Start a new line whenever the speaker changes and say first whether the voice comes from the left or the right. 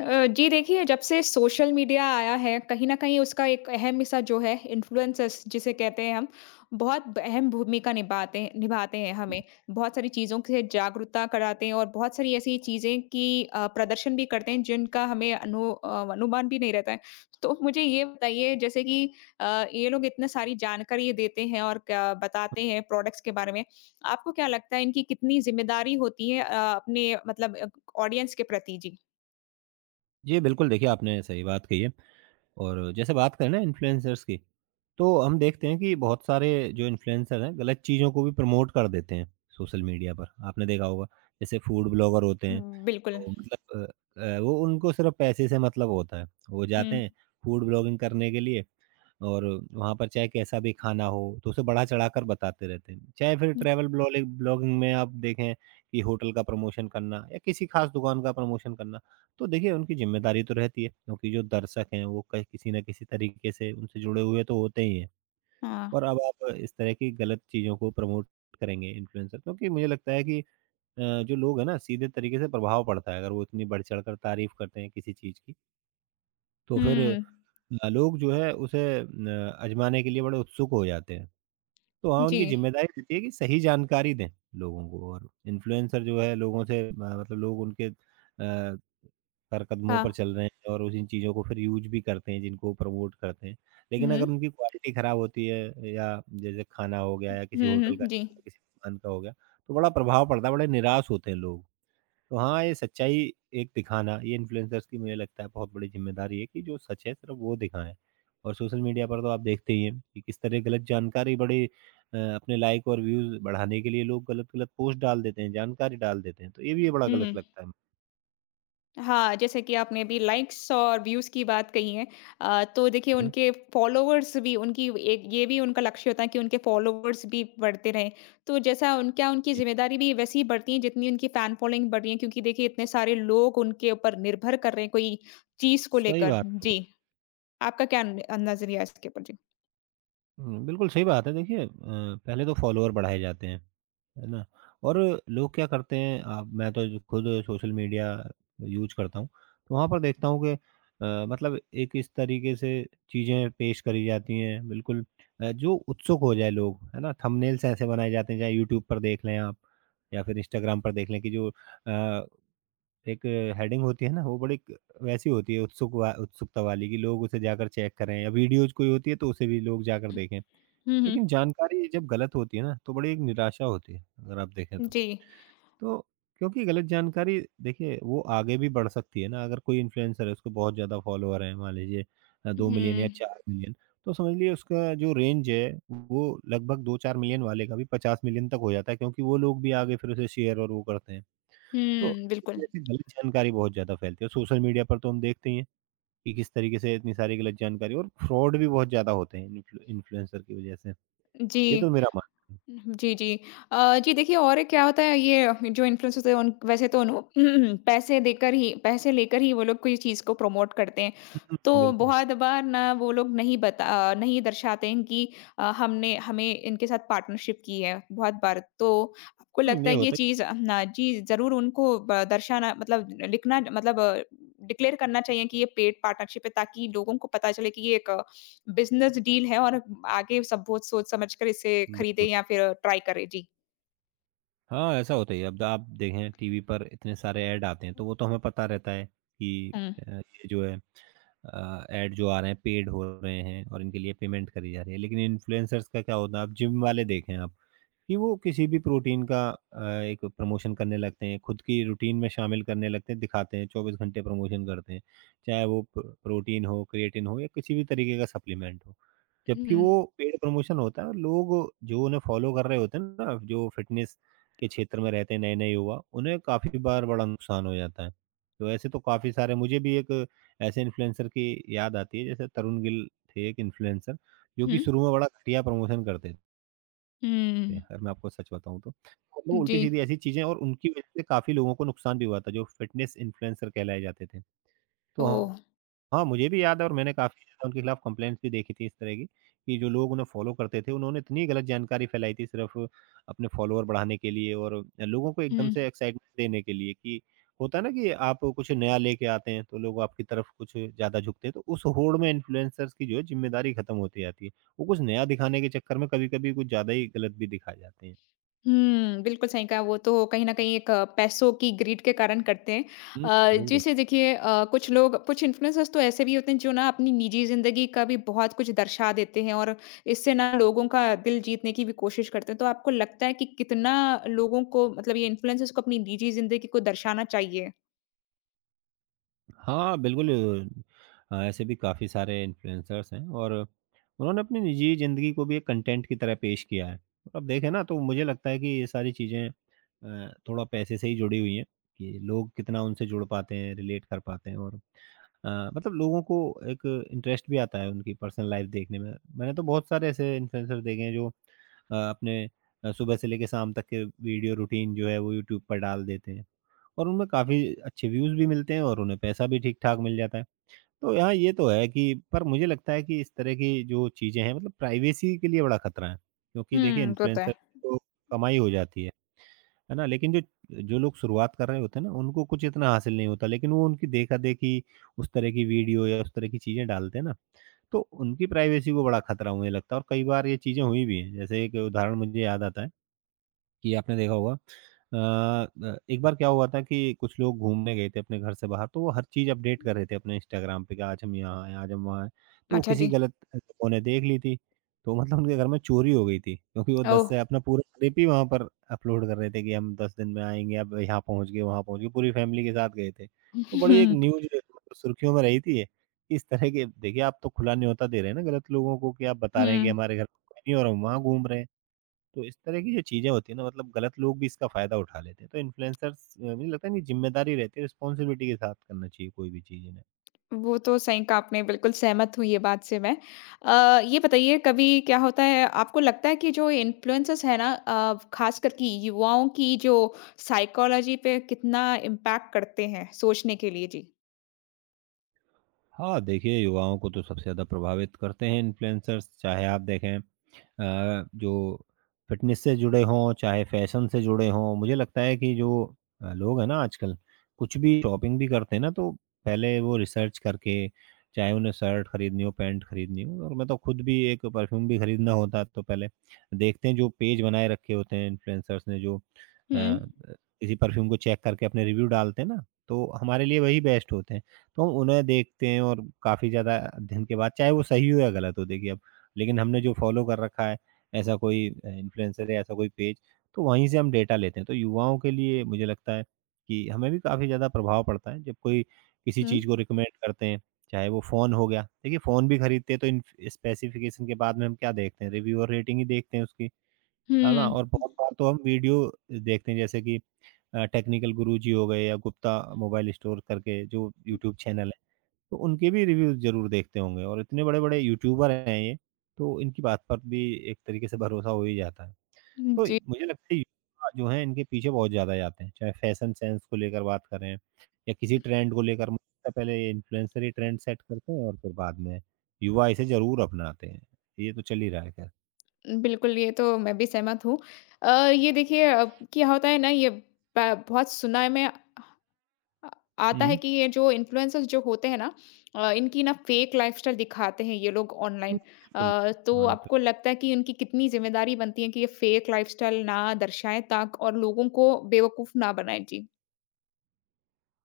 left: जी देखिए, जब से सोशल मीडिया आया है, कहीं न कहीं उसका एक अहम हिस्सा जो है इन्फ्लुएंसर्स जिसे कहते हैं हम, बहुत ब अहम भूमिका निभाते हैं हमें। बहुत सारी चीज़ों से जागरूकता कराते हैं और बहुत सारी ऐसी चीज़ें की प्रदर्शन भी करते हैं जिनका हमें अनुमान भी नहीं रहता है। तो मुझे ये बताइए जैसे कि ये लोग इतने सारी जानकारी देते हैं और क्या बताते हैं प्रोडक्ट्स के बारे में। आपको क्या लगता है इनकी कितनी ज़िम्मेदारी होती है अपने मतलब ऑडियंस के प्रति? जी।
right: जी, बिल्कुल देखिए आपने सही बात कही है और जैसे बात करें ना इन्फ्लुएंसर्स की, तो हम देखते हैं कि बहुत सारे जो इन्फ्लुएंसर हैं गलत चीज़ों को भी प्रमोट कर देते हैं सोशल मीडिया पर, आपने देखा होगा। जैसे फूड ब्लॉगर होते हैं,
left: हुँ, बिल्कुल।
right: तो मतलब वो उनको सिर्फ़ पैसे से मतलब होता है। वो
left: हुँ,
right: जाते हैं फूड ब्लॉगिंग करने के लिए और वहाँ पर चाहे कैसा भी खाना हो, तो उसे बढ़ा-चढ़ा कर बताते रहते हैं। चाहे फिर
left: हुँ,
right: ट्रैवल ब्लॉलिग ब्लॉगिंग में आप देखें कि होटल का प्रमोशन करना या किसी ख़ास दुकान का प्रमोशन करना। तो देखिए उनकी ज़िम्मेदारी तो रहती है, क्योंकि जो दर्शक हैं वो कहीं किसी न किसी तरीके से उनसे जुड़े हुए तो होते ही हैं।
left: हाँ,
right: और अब आप इस तरह की गलत चीज़ों को प्रमोट करेंगे इन्फ्लुएंसर, क्योंकि मुझे लगता है कि जो लोग हैं ना सीधे तरीके से प्रभाव पड़ता है। अगर वो इतनी बढ़ चढ़ कर तारीफ़ करते हैं किसी चीज़ की, तो फिर
left: हुँ,
right: लोग जो है उसे न आज़माने के लिए बड़े उत्सुक हो जाते हैं। तो हाँ,
left: जी,
right: उनकी ज़िम्मेदारी रहती है कि सही जानकारी दें लोगों को, और इन्फ्लुएंसर जो है लोगों से म मतलब लोग उनके सर कदमों
left: हाँ,
right: पर चल रहे हैं और उन्हीं चीज़ों को फिर यूज़ भी करते हैं जिनको प्रमोट करते हैं। लेकिन
left: हुँ,
right: अगर उनकी क्वालिटी खराब होती है, या जैसे खाना हो गया या किसी
left: हुँ,
right: होटल का
left: हुँ, जी,
right: किसी दुकान का हो गया, तो बड़ा प्रभाव पड़ता है, बड़े निराश होते हैं लोग। तो हाँ, ये सच्चाई एक दिखाना ये इन्फ्लुएंसर्स की मुझे लगता है बहुत बड़ी ज़िम्मेदारी है कि जो सच है सिर्फ़ वो दिखाएँ। और सोशल मीडिया पर तो आप देखते ही हैं कि किस तरह गलत जानकारी बड़े अपने लाइक और व्यूज़ बढ़ाने के लिए लोग गलत-गलत पोस्ट डाल देते हैं, जानकारी डाल देते हैं। तो ये भी बड़ा गलत
left: हुँ,
right: लगता है।
left: हाँ, जैसे कि आपने अभी लाइक्स और व्यूज़ की बात कही है तो देखिए
right: हुँ,
left: उनके फॉलोवर्स भी उनकी एक ये भी उनका लक्ष्य होता है कि उनके फॉलोवर्स भी बढ़ते रहें। तो जैसा उन क्या उनकी
right: जी।
left: ज़िम्मेदारी भी वैसी ही बढ़ती है जितनी उनकी फैन फॉलोइंग बढ़ रही है क्योंकि देखिए इतने सारे लोग उनके ऊपर निर्भर कर रहे हैं कोई चीज़ को
right: सही
left: लेकर?
right: बात है।
left: जी, आपका क्या न अ, नज़रिया है इसके ऊपर? जी।
right: हुँ, बिल्कुल सही बात है। देखिए पहले तो फॉलोअर बढ़ाए जाते हैं, है ना? और लोग क्या करते हैं, आप मैं तो जो खुद सोशल मीडिया यूज़ करता हूँ, तो वहाँ पर देखता हूँ कि मतलब एक इस तरीके से चीज़ें पेश करी जाती हैं, बिल्कुल जो उत्सुक हो जाए लोग, है ना? थंबनेल्स ऐसे बनाए जाते हैं, चाहे यूट्यूब पर देख लें आप या फिर इंस्टाग्राम पर देख लें, कि जो अ, एक हेडिंग होती है ना, वो बड़ी क वैसी होती है, उत्सुकता वाली, कि लोग उसे जाकर चेक करें, या वीडियोज़ कोई होती है, तो उसे भी लोग जाकर देखें।
left: हुँ, हुँ,
right: लेकिन जानकारी जब गलत होती है ना, तो बड़ी एक निराशा होती है, अगर आप देखें तो।
left: जी।
right: तो क्योंकि गलत जानकारी देखिए वो आगे भी बढ़ सकती है ना, अगर कोई इन्फ्लुएंसर है, उसको बहुत ज़्यादा फॉलोवर हैं, मान लीजिए 2 मिलियन या
left: हुँ।
right: 4 मिलियन, तो समझ लीजिए उसका जो रेंज है, वो लगभग 2-4 मिलियन वाले का भी 50 मिलियन तक हो जाता है, क्योंकि वो लोग भी आगे फिर उसे शेयर और वो करते हैं। तो
left: हुँ,
right: इस
left: बिल्कुल।
right: वजह से गलत जानकारी बहुत ज़्यादा फैलती है। सोशल मीडिया पर तो हम देखते ही हैं कि किस तरीके से इतनी सारी गलत जानकारी और फ्रॉड भी बहुत ज़्यादा होते हैं इन्फ्लुएंसर की वजह से। ये तो
left: जी।
right: मेरा मानना है।
left: जी, जी। जी देखिए और एक क्या होता है ये जो इन्फ्लुएंसर्स होते हैं उन वैसे तो उन्हो पैसे लेकर ही वो लोग कोई चीज़ को प्रमोट करते हैं।
right: हुँ,
left: तो
right: बिल्कुल।
left: बहुत बार ना वो लोग नहीं दर्शाते हैं कि हमने हमें इनके साथ पार्टनरशिप की है बहुत बार। तो आपको
right: हुँ,
left: लगता
right: ये
left: है कि ये
right: होता
left: चीज़ ना जी ज़रूर उनको ब दर्शाना मतलब लिखना मतलब डिक्लेयर करना चाहिए कि ये पेड पार्टनरशिप है ताकि लोगों को पता चले कि ये एक बिज़नेस डील है और आगे सब बहुत सोच-समझ कर इसे
right: ही
left: खरीदें
right: बिल्कुल।
left: या फिर ट्राई करें। जी।
right: हाँ, ऐसा होता ही है। अब आप देखें टीवी पर इतने सारे ऐड आते हैं, तो वो तो हमें पता रहता है कि
left: हुँ।
right: ये जो है ऐड जो आ रहे हैं पेड हो रहे हैं और इनके लिए पेमेंट करी जा रही है। लेकिन इन्फ्लुएंसर्स का क्या होता है, आप जिम वाले देखें आप। कि वो किसी भी प्रोटीन का एक प्रमोशन करने लगते हैं, खुद की रूटीन में शामिल करने लगते हैं, दिखाते हैं, 24 घंटे प्रमोशन करते हैं। चाहे वो प प्रोटीन हो, क्रिएटिन हो या किसी भी तरीके का सप्लीमेंट हो।
left: हुँ।
right: जबकि वो पेड प्रमोशन होता है, और लोग जो उन्हें फ़ॉलो कर रहे होते हैं ना, जो फ़िटनेस के क्षेत्र में रहते हैं नए-नए युवा, उन्हें काफ़ी बार बड़ा नुकसान हो जाता है। तो ऐसे तो काफ़ी सारे मुझे भी एक ऐसे इन्फ्लुएंसर की याद आती है, जैसे तरुण गिल थे एक इन्फ्लुएंसर, जो
left: हुँ।
right: कि शुरू में बड़ा घटिया प्रमोशन करते थे। थे,
left: हुँ।
right: अगर मैं आपको सच बताऊँ तो। मतलब
left: जी।
right: उल्टी-सीधी ऐसी चीज़ें, और उनकी वज़ह से काफ़ी लोगों को नुकसान भी हुआ था, जो फ़िटनेस इन्फ्लुएंसर कहलाए जाते थे। तो
left: ओह!
right: हाँ, हाँ, मुझे भी याद है, और मैंने काफ़ी ज़्यादा उनके खिलाफ़ कंप्लेंट्स भी देखी थी इस तरह की, कि जो लोग उन्हें फ़ॉलो करते थे, उन्होंने इतनी गलत जानकारी फैलाई थी सिर्फ़ अपने फ़ॉलोअर बढ़ाने के लिए और लोगों को एकदम से
left: हुँ।
right: एक्साइटमेंट देने के लिए। कि होता है ना कि आप कुछ नया लेके आते हैं, तो लोग आपकी तरफ कुछ ज़्यादा झुकते हैं, तो उस होड़ में इन्फ्लुएंसर्स की जो है ज़िम्मेदारी खत्म होती जाती है। वो कुछ नया दिखाने के चक्कर में कभी-कभी कुछ ज़्यादा ही गलत भी दिखा जाते हैं।
left: हुँ, बिल्कुल सही कहा, वो तो कहीं न कहीं एक पैसों की ग्रीड के कारण करते हैं।
right: हुँ, बिल्कुल।
left: जैसे देखिए कुछ इन्फ्लुएंसर्स तो ऐसे भी होते हैं जो ना अपनी निजी ज़िंदगी का भी बहुत कुछ दर्शा देते हैं और इससे ना लोगों का दिल जीतने की भी कोशिश करते हैं। तो आपको लगता है कि कितना लोगों को मतलब ये इन्फ्लुएंसर्स को अपनी निजी ज़िंदगी को दर्शाना चाहिए?
right: हाँ, बिल्कुल ऐसे भी काफ़ी सारे इन्फ्लुएंसर्स हैं, और उन्होंने अपनी निजी ज़िंदगी को भी एक कंटेंट की तरह पेश किया है। अब देखें ना, तो मुझे लगता है कि ये सारी चीज़ें थोड़ा पैसे से ही जुड़ी हुई हैं, कि लोग कितना उनसे जुड़ पाते हैं, रिलेट कर पाते हैं, और मतलब लोगों को एक इंटरेस्ट भी आता है उनकी पर्सनल लाइफ़ देखने में। मैंने तो बहुत सारे ऐसे इन्फ्लुएंसर देखे हैं जो अपने सुबह से लेके शाम तक के वीडियो रूटीन जो है वो यूट्यूब पर डाल देते हैं। और उनमें काफ़ी अच्छे व्यूज़ भी मिलते हैं, और उन्हें पैसा भी ठीक-ठाक मिल जाता है। तो यहाँ ये तो है कि, पर मुझे लगता है कि इस तरह की जो चीज़ें हैं मतलब प्राइवेसी के लिए बड़ा खतरा है। क्योंकि देखिए
left: हुँ, वो तो है।
right: इन्फ्लुएंसर तो कमाई हो जाती है ना? लेकिन जो जो लोग शुरुआत कर रहे होते हैं ना, उनको कुछ इतना हासिल नहीं होता, लेकिन वो उनकी देखा-देखी उस तरह की वीडियो या उस तरह की चीज़ें डालते हैं ना, तो उनकी प्राइवेसी को बड़ा खतरा मुझे लगता है, और कई बार ये चीज़ें हुई भी हैं। जैसे एक उदाहरण मुझे याद आता है, कि आपने देखा होगा एक बार क्या हुआ था कि कुछ लोग घूमने गए थे अपने घर से बाहर, तो वो हर चीज़ अपडेट कर रहे थे अपने इंस्टाग्राम पे, कि आज हम यहाँ आए, आज हम वहाँ आए। तो वो
left: अच्छा
right: किसी
left: जी।
right: गलत लोगों ने देख ली थी, तो मतलब उनके घर में चोरी हो गई थी, क्योंकि वो
left: ओह!
right: दस से अपना पूरा ट्रिप ही वहाँ पर अपलोड कर रहे थे, कि हम 10 दिन में आएंगे, अब यहाँ पहुँच गए, वहाँ पहुँच गए, पूरी फैमिली के साथ गए थे, तो बड़ी एक न्यूज मतलब सुर्खियों में रही थी ये। इस तरह के देखिए, आप तो खुला न्योता दे रहे हैं ना गलत लोगों को, कि आप बता रहे हैं कि
left: हुँ,
right: हमारे घर में कोई नहीं और हम वहाँ घूम रहे हैं। तो इस तरह की जो चीज़ें होती हैं ना मतलब गलत लोग भी इसका फ़ायदा उठा लेते हैं। तो इन्फ्लुएंसर्स मुझे लगता है इनकी ज़िम्मेदारी रहती है, रिस्पॉन्सिबिलिटी के साथ करना चाहिए कोई भी चीज़ इन्हें।
left: वो तो सही कहा आपने, बिल्कुल सहमत हूँ ये बात से मैं। ये बताइए कभी क्या होता है आपको लगता है कि जो इन्फ्लुएंसर्स हैं ना ख़ासकर कि युवाओं की जो साइकोलॉजी पे कितना इम्पैक्ट करते हैं सोचने के लिए? जी।
right: हाँ, देखिए युवाओं को तो सबसे ज़्यादा प्रभावित करते हैं इन्फ्लुएंसर्स, चाहे आप देखें जो फ़िटनेस से जुड़े हों, चाहे फ़ैशन से जुड़े हों। मुझे लगता है कि जो लोग हैं ना आजकल, कुछ भी शॉपिंग भी करते हैं ना, तो पहले वो रिसर्च करके, चाहे उन्हें शर्ट खरीदनी हो, पैंट खरीदनी हो, और मैं तो खुद भी एक परफ्यूम भी खरीदना होता तो पहले देखते हैं जो पेज बनाए रखे होते हैं इन्फ्लुएंसर्स ने जो
left: हुँ,
right: किसी परफ्यूम को चेक करके अपने रिव्यू डालते हैं ना, तो हमारे लिए वही बेस्ट होते हैं। तो हम उन्हें देखते हैं, और काफ़ी ज़्यादा अध्ययन के बाद, चाहे वो सही हो या गलत हो देखिए अब, लेकिन हमने जो फ़ॉलो कर रखा है ऐसा कोई इन्फ्लुएंसर या ऐसा कोई पेज, तो वहीं से हम डेटा लेते हैं। तो युवाओं के लिए मुझे लगता है कि हमें भी काफ़ी ज़्यादा प्रभाव पड़ता है जब कोई किसी
left: हुँ,
right: चीज़ को रिकमेंड करते हैं, चाहे वो फ़ोन हो गया। देखिए फ़ोन भी खरीदते हैं तो इन स्पेसिफ़िकेशन के बाद में हम क्या देखते हैं, रिव्यू और रेटिंग ही देखते हैं उसकी, है ना?
left: हुँ।
right: और बहुत बार तो हम वीडियो देखते हैं, जैसे कि टेक्निकल गुरुजी हो गए या गुप्ता मोबाइल स्टोर करके जो यूट्यूब चैनल है। तो उनके भी रिव्यूज़ ज़रूर देखते होंगे और इतने बड़े-बड़े यूट्यूबर हैं ये, तो इनकी बात पर भी एक तरीके से भरोसा हो ही जाता है। तो
left: जी,
right: मुझे लगता है, युवा जो हैं इनके पीछे बहुत ज़्यादा जाते हैं, चाहे फैशन सेंस को लेकर बात करें या किसी ट्रेंड को लेकर। मुझे लगता है पहले ये इन्फ्लुएंसर ही ट्रेंड सेट करते हैं और फिर बाद में युवा इसे ज़रूर अपनाते हैं। ये तो चल ही रहा है खैर।
left: बिल्कुल ये तो मैं भी सहमत हूँ। ये देखिए अब क्या होता है ना ये ब बहुत सुना है मैं अ, आता है
right: हुँ।
left: कि ये जो इन्फ्लुएंसर्स जो होते हैं ना इनकी ना फेक लाइफस्टाइल दिखाते हैं ये लोग
right: हुँ,
left: ऑनलाइन
right: बिल्कुल।
left: तो
right: हाँ, ये तो
left: आपको लगता है कि इनकी कितनी जिम्मेदारी बनती है कि ये फेक लाइफस्टाइल ना दर्शाएं ताक और लोगों को बेवकूफ ना बनाएं। जी।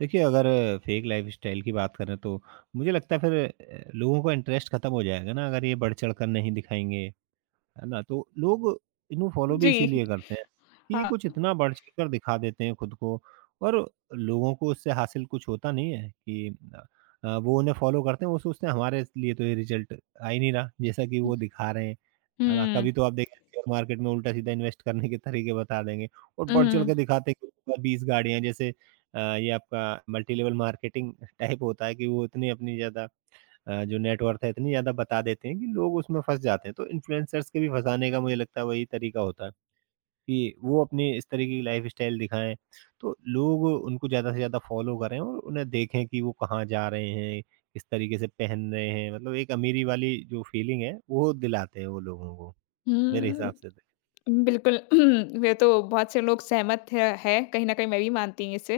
right: देखिए, अगर फेक लाइफ़स्टाइल की बात करें, तो मुझे लगता है फिर लोगों का इंटरेस्ट खत्म हो जाएगा ना, अगर ये बढ़-चढ़ कर नहीं दिखाएँगे। है ना? तो लोग इन्हें फॉलो भी
left: जी।
right: इसीलिए करते हैं कि ये
left: हाँ।
right: कुछ इतना बढ़ चढ़ कर दिखा देते हैं खुद को, और लोगों को उससे हासिल कुछ होता नहीं है कि अ वो उन्हें फॉलो करते हैं, वो सोचते हैं हमारे लिए तो ये रिज़ल्ट आ ही नहीं रहा, जैसा कि वो दिखा रहे हैं, है ना?
left: हम्म।
right: कभी तो आप देखें, शेयर मार्केट में उल्टा-सीधा इन्वेस्ट करने के तरीके बता देंगे, और बढ़ चढ़
left: हम्म।
right: के दिखाते हैं कि उनके पास 20 गाड़ियाँ हैं। जैसे ये आपका मल्टी लेवल मार्केटिंग टाइप होता है कि वो इतनी अपनी ज़्यादा जो नेटवर्थ है इतनी ज़्यादा बता देते हैं कि लोग उसमें फँस जाते हैं। तो इन्फ्लुएंसर्स के भी फँसाने का मुझे लगता है वही तरीका होता है कि वो अपनी इस तरीके की लाइफ़स्टाइल दिखाएँ, तो लोग उनको ज़्यादा से ज़्यादा फ़ॉलो करें और उन्हें देखें कि वो कहाँ जा रहे हैं, किस तरीके से पहन रहे हैं। मतलब एक अमीरी वाली जो फ़ीलिंग है, वो दिलाते हैं वो लोगों को, मेरे हिसाब से
left: हम्म।
right: तो।
left: बिल्कुल, ये तो बहुत से लोग सहमत है हैं, कहीं न कहीं मैं भी मानती हूँ इससे।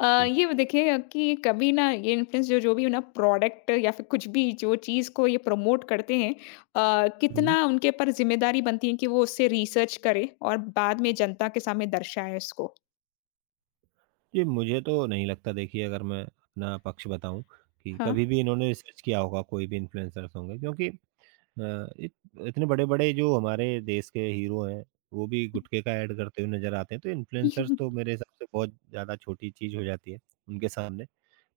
right: जी।
left: ये देखिए कि कभी ना ये इन्फ्लुएंस जो जो भी हो ना प्रोडक्ट या फिर कुछ भी जो चीज़ को ये प्रमोट करते हैं
right: हुँ।
left: कितना उनके ऊपर ज़िम्मेदारी बनती है कि वो उससे रिसर्च करें और बाद में जनता के सामने दर्शाएँ उसको।
right: जी, मुझे तो नहीं लगता, देखिए, अगर मैं अपना पक्ष बताऊँ, कि
left: हाँ।
right: कभी भी इन्होंने रिसर्च किया होगा, कोई भी इन्फ्लुएंसर्स होंगे, क्योंकि अ, इत इतने बड़े-बड़े जो हमारे देश के हीरो हैं, वो भी गुटखे का ऐड करते हुए नज़र आते हैं, तो इन्फ्लुएंसर्स तो मेरे हिसाब से बहुत ज़्यादा छोटी चीज़ हो जाती है उनके सामने।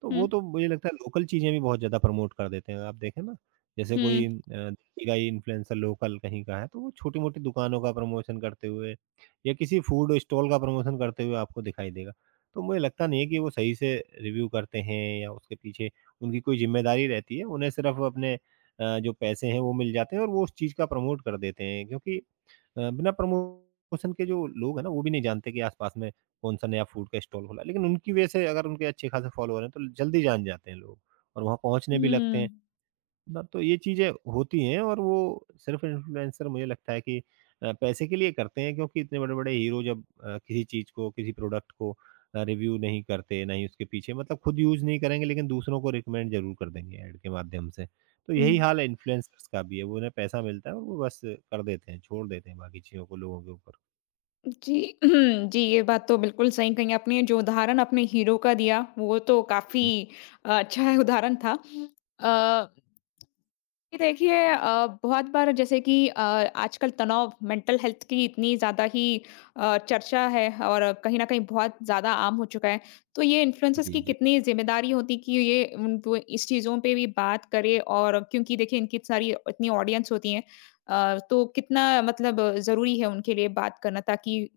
right: तो
left: हुँ,
right: वो तो मुझे लगता है, लोकल चीज़ें भी बहुत ज़्यादा प्रमोट कर देते हैं। आप देखें ना, जैसे
left: हुँ,
right: कोई दिल्ली का ही इन्फ्लुएंसर लोकल कहीं का है, तो वो छोटी-मोटी दुकानों का प्रमोशन करते हुए या किसी फूड स्टॉल का प्रमोशन करते हुए आपको दिखाई देगा। तो मुझे लगता नहीं है कि वो सही से रिव्यू करते हैं, या उसके पीछे उनकी कोई ज़िम्मेदारी रहती है। उन्हें सिर्फ़ अपने जो पैसे हैं वो मिल जाते हैं और वो उस चीज़ का प्रमोट कर देते हैं, क्योंकि बिना प्रमोशन के जो लोग हैं ना वो भी नहीं जानते कि आसपास में कौन-सा नया फूड का स्टॉल खुला है। लेकिन उनकी वजह से, अगर उनके अच्छे खासे फॉलोवर हैं, तो जल्दी जान जाते हैं लोग और वहाँ पहुँचने भी लगते
left: हुँ,
right: हैं। मतलब तो ये चीज़ें होती हैं, और वो सिर्फ इन्फ्लुएंसर मुझे लगता है कि पैसे के लिए करते हैं, क्योंकि इतने बड़े-बड़े हीरो जब किसी चीज़ को, किसी प्रोडक्ट को रिव्यू नहीं करते, ना ही उसके पीछे, मतलब खुद यूज़ नहीं करेंगे, लेकिन दूसरों को रिकमेंड ज़रूर कर देंगे ऐड के माध्यम से। तो यही
left: हुँ।
right: हाल इन्फ्लुएंसर्स का भी है, वो उन्हें पैसा मिलता है और वो बस कर देते हैं, छोड़ देते हैं बाकी चीज़ों को लोगों के ऊपर।
left: जी जी, ये बात तो बिल्कुल सही कही आपने। जो उदाहरण अपने हीरो का दिया, वो तो काफ़ी
right: हुँ।
left: अच्छा है उदाहरण था। अ कि देखिए बहुत बार जैसे कि आजकल तनाव मेंटल हेल्थ की इतनी ज़्यादा ही चर्चा है और कहीं न कहीं बहुत ज़्यादा आम हो चुका है। तो ये इन्फ्लुएंसर्स की
right: जी, जी।
left: कितनी ज़िम्मेदारी होती कि ये उन वो इस चीज़ों पे भी बात करे और क्योंकि देखिए इनकी सारी इतनी ऑडियंस होती है तो कितना मतलब ज़रूरी है उनके लिए बात करना ताकि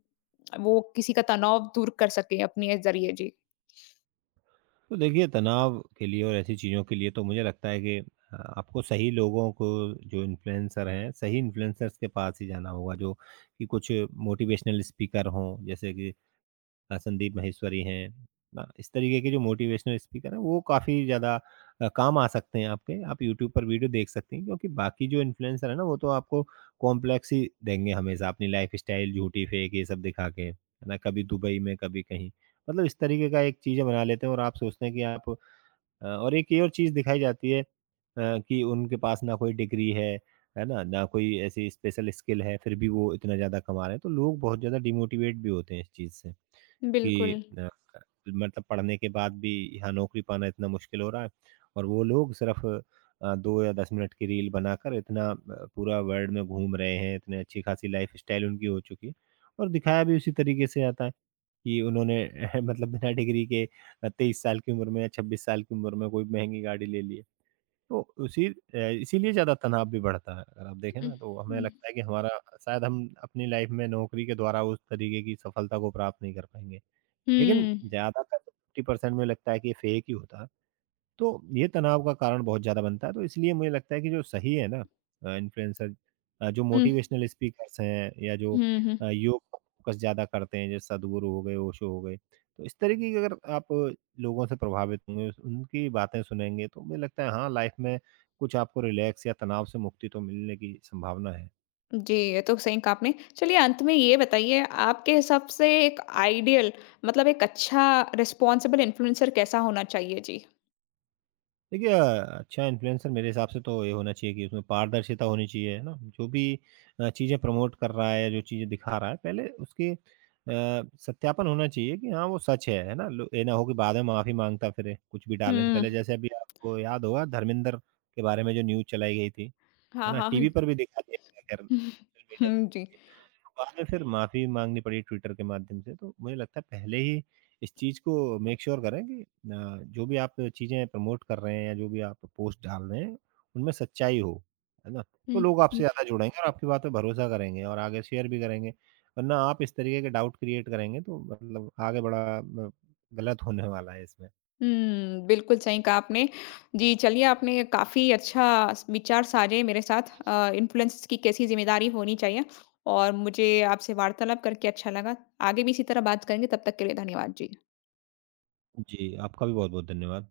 left: वो किसी का तनाव दूर कर सकें अपने ज़रिए? जी।
right: तो देखिए, तनाव के लिए और ऐसी चीज़ों के लिए तो मुझे लगता है कि आपको सही लोगों को, जो इन्फ्लुएंसर हैं, सही इन्फ्लुएंसर्स के पास ही जाना होगा, जो कि कुछ मोटिवेशनल स्पीकर हों, जैसे कि संदीप माहेश्वरी हैं ना। इस तरीके के जो मोटिवेशनल स्पीकर हैं, वो काफ़ी ज़्यादा काम आ सकते हैं आपके। आप यूट्यूब पर वीडियो देख सकते हैं, क्योंकि बाकी जो इन्फ्लुएंसर है ना, वो तो आपको कॉम्प्लेक्स ही देंगे हमेशा, अपनी लाइफ़स्टाइल झूठी फेक ये सब दिखा के, है ना? कभी दुबई में, कभी कहीं। मतलब इस तरीके का एक चीज़ें बना लेते हैं और आप सोचते हैं कि आप और एक ये और चीज़ दिखाई जाती है कि उनके पास ना कोई डिग्री है ना? ना कोई ऐसी स्पेशल स्किल है, फिर भी वो इतना ज़्यादा कमा रहे हैं। तो लोग बहुत ज़्यादा डिमोटिवेट भी होते हैं इस चीज़ से। कि
left: बिल्कुल।
right: मतलब पढ़ने के बाद भी यहाँ नौकरी पाना इतना मुश्किल हो रहा है, और वो लोग सिर्फ 2 या 10 मिनट की रील बनाकर इतना पूरा वर्ल्ड में घूम रहे हैं। इतने अच्छी खासी लाइफ़स्टाइल उनकी हो चुकी है, और दिखाया भी उसी तरीके से जाता है कि उन्होंने मतलब बिना डिग्री के 23 साल की उम्र में या 26 साल की उम्र में कोई महँगी गाड़ी ले ली है। तो उसी इसीलिए ज़्यादा तनाव भी बढ़ता है, अगर आप देखें
left: हुँ,
right: ना, तो हमें
left: हुँ।
right: लगता है कि हमारा शायद हम अपनी लाइफ़ में नौकरी के द्वारा उस तरीके की सफलता को प्राप्त नहीं कर पाएँगे। लेकिन
left: हुँ।
right: ज़्यादातर 50% में लगता है कि ये फेक ही होता है। तो ये तनाव का कारण बहुत ज़्यादा बनता है, तो इसलिए मुझे लगता है कि जो सही है ना इन्फ्लुएंसर जो मोटिवेशनल स्पीकर्स हैं, या जो
left: हुँ, हुँ।
right: योग पर फोकस ज़्यादा करते हैं, जैसे सद्गुरु हो गए, ओशो हो गए, तो इस तरीके की अगर आप लोगों से प्रभावित होंगे, उनकी बातें सुनेंगे, तो मुझे लगता है हाँ, लाइफ़ में कुछ आपको रिलैक्स या तनाव से मुक्ति तो मिलने की संभावना है।
left: जी, ये तो सही कहा आपने। चलिए अंत में ये बताइए आपके हिसाब से एक आइडियल मतलब एक अच्छा रिस्पॉन्सिबल इन्फ्लुएंसर कैसा होना चाहिए? जी।
right: देखिए अच्छा इन्फ्लुएंसर मेरे हिसाब से तो ये होना चाहिए कि उसमें पारदर्शिता होनी चाहिए, है ना? जो भी चीज़ें प्रमोट कर रहा है, जो चीज़ें दिखा रहा है, पहले उसके सत्यापन होना चाहिए कि हाँ, वो सच है ना? लो ये ना हो कि बाद में माफ़ी माँगता फिरे, कुछ भी डालने से
left: हुँ।
right: पहले। जैसे अभी आपको याद होगा, धर्मेंद्र के बारे में जो न्यूज़ चलाई गई थी, है
left: हाँ,
right: ना?
left: हाँ। हुँ,
right: टीवी पर भी दिखा दिया गया, खैर सोशल मीडिया,
left: जी।
right: बाद में फिर माफ़ी माँगनी पड़ी ट्विटर के माध्यम से। तो मुझे लगता है पहले ही इस चीज़ को मेक श्योर करें कि जो भी आप चीज़ें प्रमोट कर रहे हैं, या जो भी आप पोस्ट डाल रहे हैं, उनमें सच्चाई हो, है ना? तो
left: हुँ,
right: लोग आपसे
left: हुँ।
right: ज़्यादा जुड़ेंगे, और आपकी बात पे भरोसा करेंगे और आगे शेयर भी करेंगे। वरना आप इस तरीके के डाउट क्रिएट करेंगे, तो मतलब आगे बड़ा म गलत होने वाला है इसमें।
left: हुँ, बिल्कुल सही कहा आपने। जी, चलिए आपने काफ़ी अच्छा स विचार साझे मेरे साथ इन्फ्लुएंस की कैसी ज़िम्मेदारी होनी चाहिए और मुझे आपसे वार्तालाप करके अच्छा लगा। आगे भी इसी तरह बात करेंगे, तब तक के लिए धन्यवाद। जी।
right: जी, आपका भी बहुत-बहुत धन्यवाद।